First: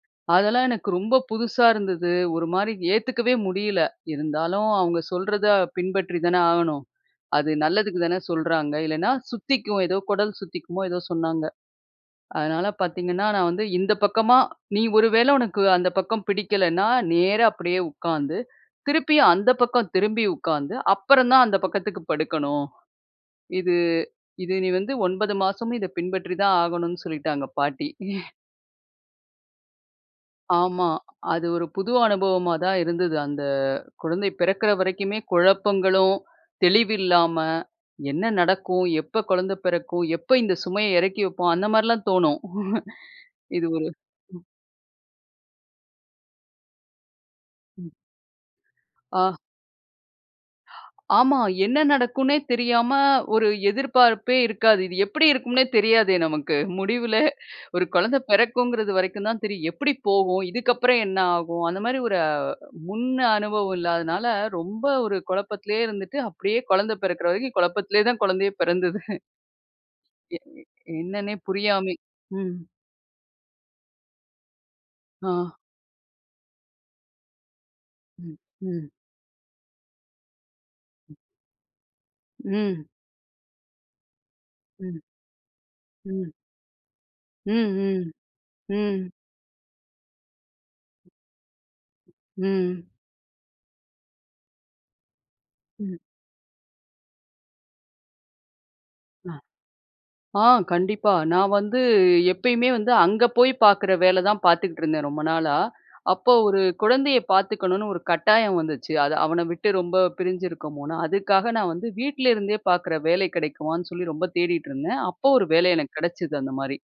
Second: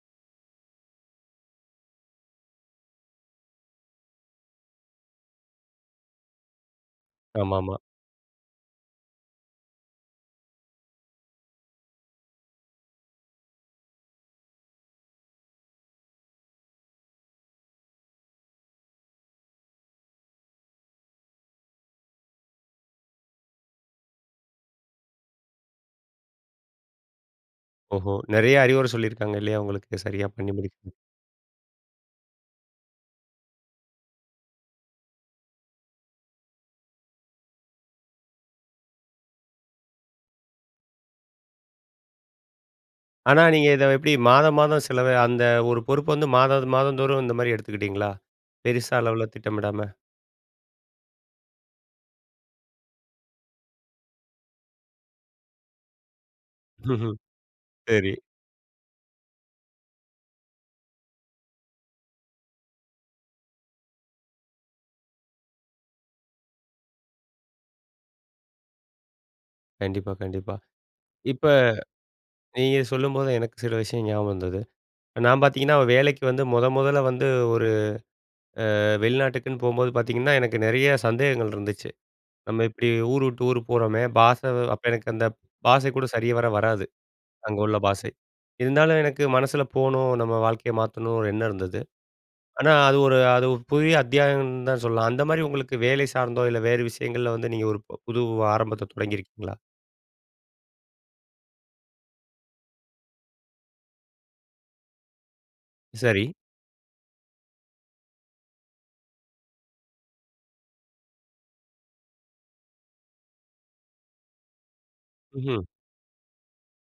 அதெல்லாம் எனக்கு ரொம்ப புதுசா இருந்தது. ஒரு மாரி ஏத்துக்கவே முடியல. இருந்தாலும் அவங்க சொல்றத பின்பற்றி தான ஆகணும்? அது ஆமாமா. நல்லதுக்கு தானே சொல்றாங்க. இல்லனா சுத்திக்கும். ஏதோ கொடல் சுத்திக்குமோ, ஏதோ சொன்னாங்க. அதனால பாத்தீங்கன்னா, நான் வந்து இந்த பக்கமா "நீ ஒருவேள உனக்கு அந்த பக்கம் பிடிக்கலன்னா, நேரா அப்டியே உட்கார்ந்து, திருப்பி அந்த பக்கம் திரும்பி உட்கார்ந்து, அப்பறம் தான் அந்த பக்கத்துக்கு படுக்கணும். இது, இது நீ வந்து 9 மாசமும் இத பின்பற்றி தான் ஆகணும்னு" சொல்லிட்டாங்க பாட்டி. ஓஹோ! நறைய அறிவுர சொல்லிக்காங்க இல்லையா உங்களுக்கு, சரியா பண்ணி ஆமா. முடிக்றதுக்கு? அது ஒரு புது அனுபவமா தான் இருந்தது. அந்த குழந்தை பிறக்குற வரைக்குமே குழப்பங்களும், தெளிவில்லாம, என்ன நடக்கும்? எப்ப குழந்த பெறக்கும்? எப்ப இந்த சுமைய எறக்கி வப்போம்? அந்த மாரிலாம் தோணும். ஆனா, இது நீங்க ஒரு இத எப்டி, ம். மாதம் மாதம், சிலவ அந்த ஒரு பொறுப்பு வந்து மாதம், மாதம் தோறும் இந்த மாரி ம். எடுத்துக்கிட்டீங்களா? பெருசா அளவுல ஆ. திட்டமிடாம. ஆமா. என்ன நடக்கும்னே தெரியாம ஒரு எதிர்பார்ப்பே இருக்காது. இது எப்டி இருக்குன்னே தெரியாதே நமக்கு. முடிவுல, ஒரு சரி. கொழந்த பெறக்குங்கிறது வரைக்கும் தான் தெரியும். எப்டி போகும்? இதுக்கப்புறம் என்ன ஆகும்? அந்த மாரி ஒரு முன் அ அனுபவம் இல்லாதனால ரொம்ப ஒரு குழப்பத்துலயே இருந்துட்டு, அப்டியே கொழந்த பெறக்குற வரைக்கும் கொழப்பத்லயே தான் குழந்தையே பெறந்தது. கண்டிப்பா, எ கண்டிப்பா. எ என்னன்னே இப்ப, புரியாமி ம். நீங்க சொல்லும்போது எனக்கு சில விஷயம் ஞாபகம் வந்தது. நான் ஆ. பாத்தீங்கன்னா, வேலைக்கு வந்து மொத மொதல்ல வந்து, ஒரு ம். அ ம். வெளிநாட்டுக்குன்னு போம்போது பாரத்தீங்கன்னா, எனக்கு நறைய [unintelligible] சந்தேகங்கள் இருந்துச்சு. நம்ம ம். எப்டி ஊர் விட்டு ஊர் போறோமே, பாஷ அப்ப ம். எனக்கு அந்த பாஷை கூட ம் சரிவர வராது. ம், அங்க உள்ள பாஷை. ம். இருந்தாலும் ம். எனக்கு மனசுல போணும், நம்ம வாழ்க்கைய மாத்தணும்ன்னு ஒரு எண்ணம் இருந்தது. ஆனா, ம் அது ஒரு அது ஒரு புதிய அத்தியாயம்ன்னு தான் சொல்லணும். அந்த மாரி உங்களுக்கு ம். வேலை சார்ந்தோ இல்ல வேறு விஷயங்கள்ல வந்து நீங்க ஒரு புது ஆரம்பத்த அ. தொடங்கிருக்கீங்களா? ஆ, கண்டிப்பா. நான் வந்து எப்பயுமே வந்து அங்க போய் பார்க்குற வேல தான் பார்த்துகிட்டுருந்தேன் ரொம்ப நாளா. சரி. அப்பொ ஒரு குழந்தைய பாத்துக்கணும்னு ஒரு கட்டாயம் வந்துச்சு. அதை அவன விட்டு ரொம்ப பிரிஞ்சிருக்கோமோன்னு. அதுக்காக நான் வந்து, வீட்லருந்தே பார்க்குற வேலை கிடைக்குமான்னு சொல்லி ரொம்ப தேடிட்டுருந்தேன். அப்ப ஒரு ம்ஹ்ம். வேலை எனக்கு கெடைச்சது அந்த மாரி.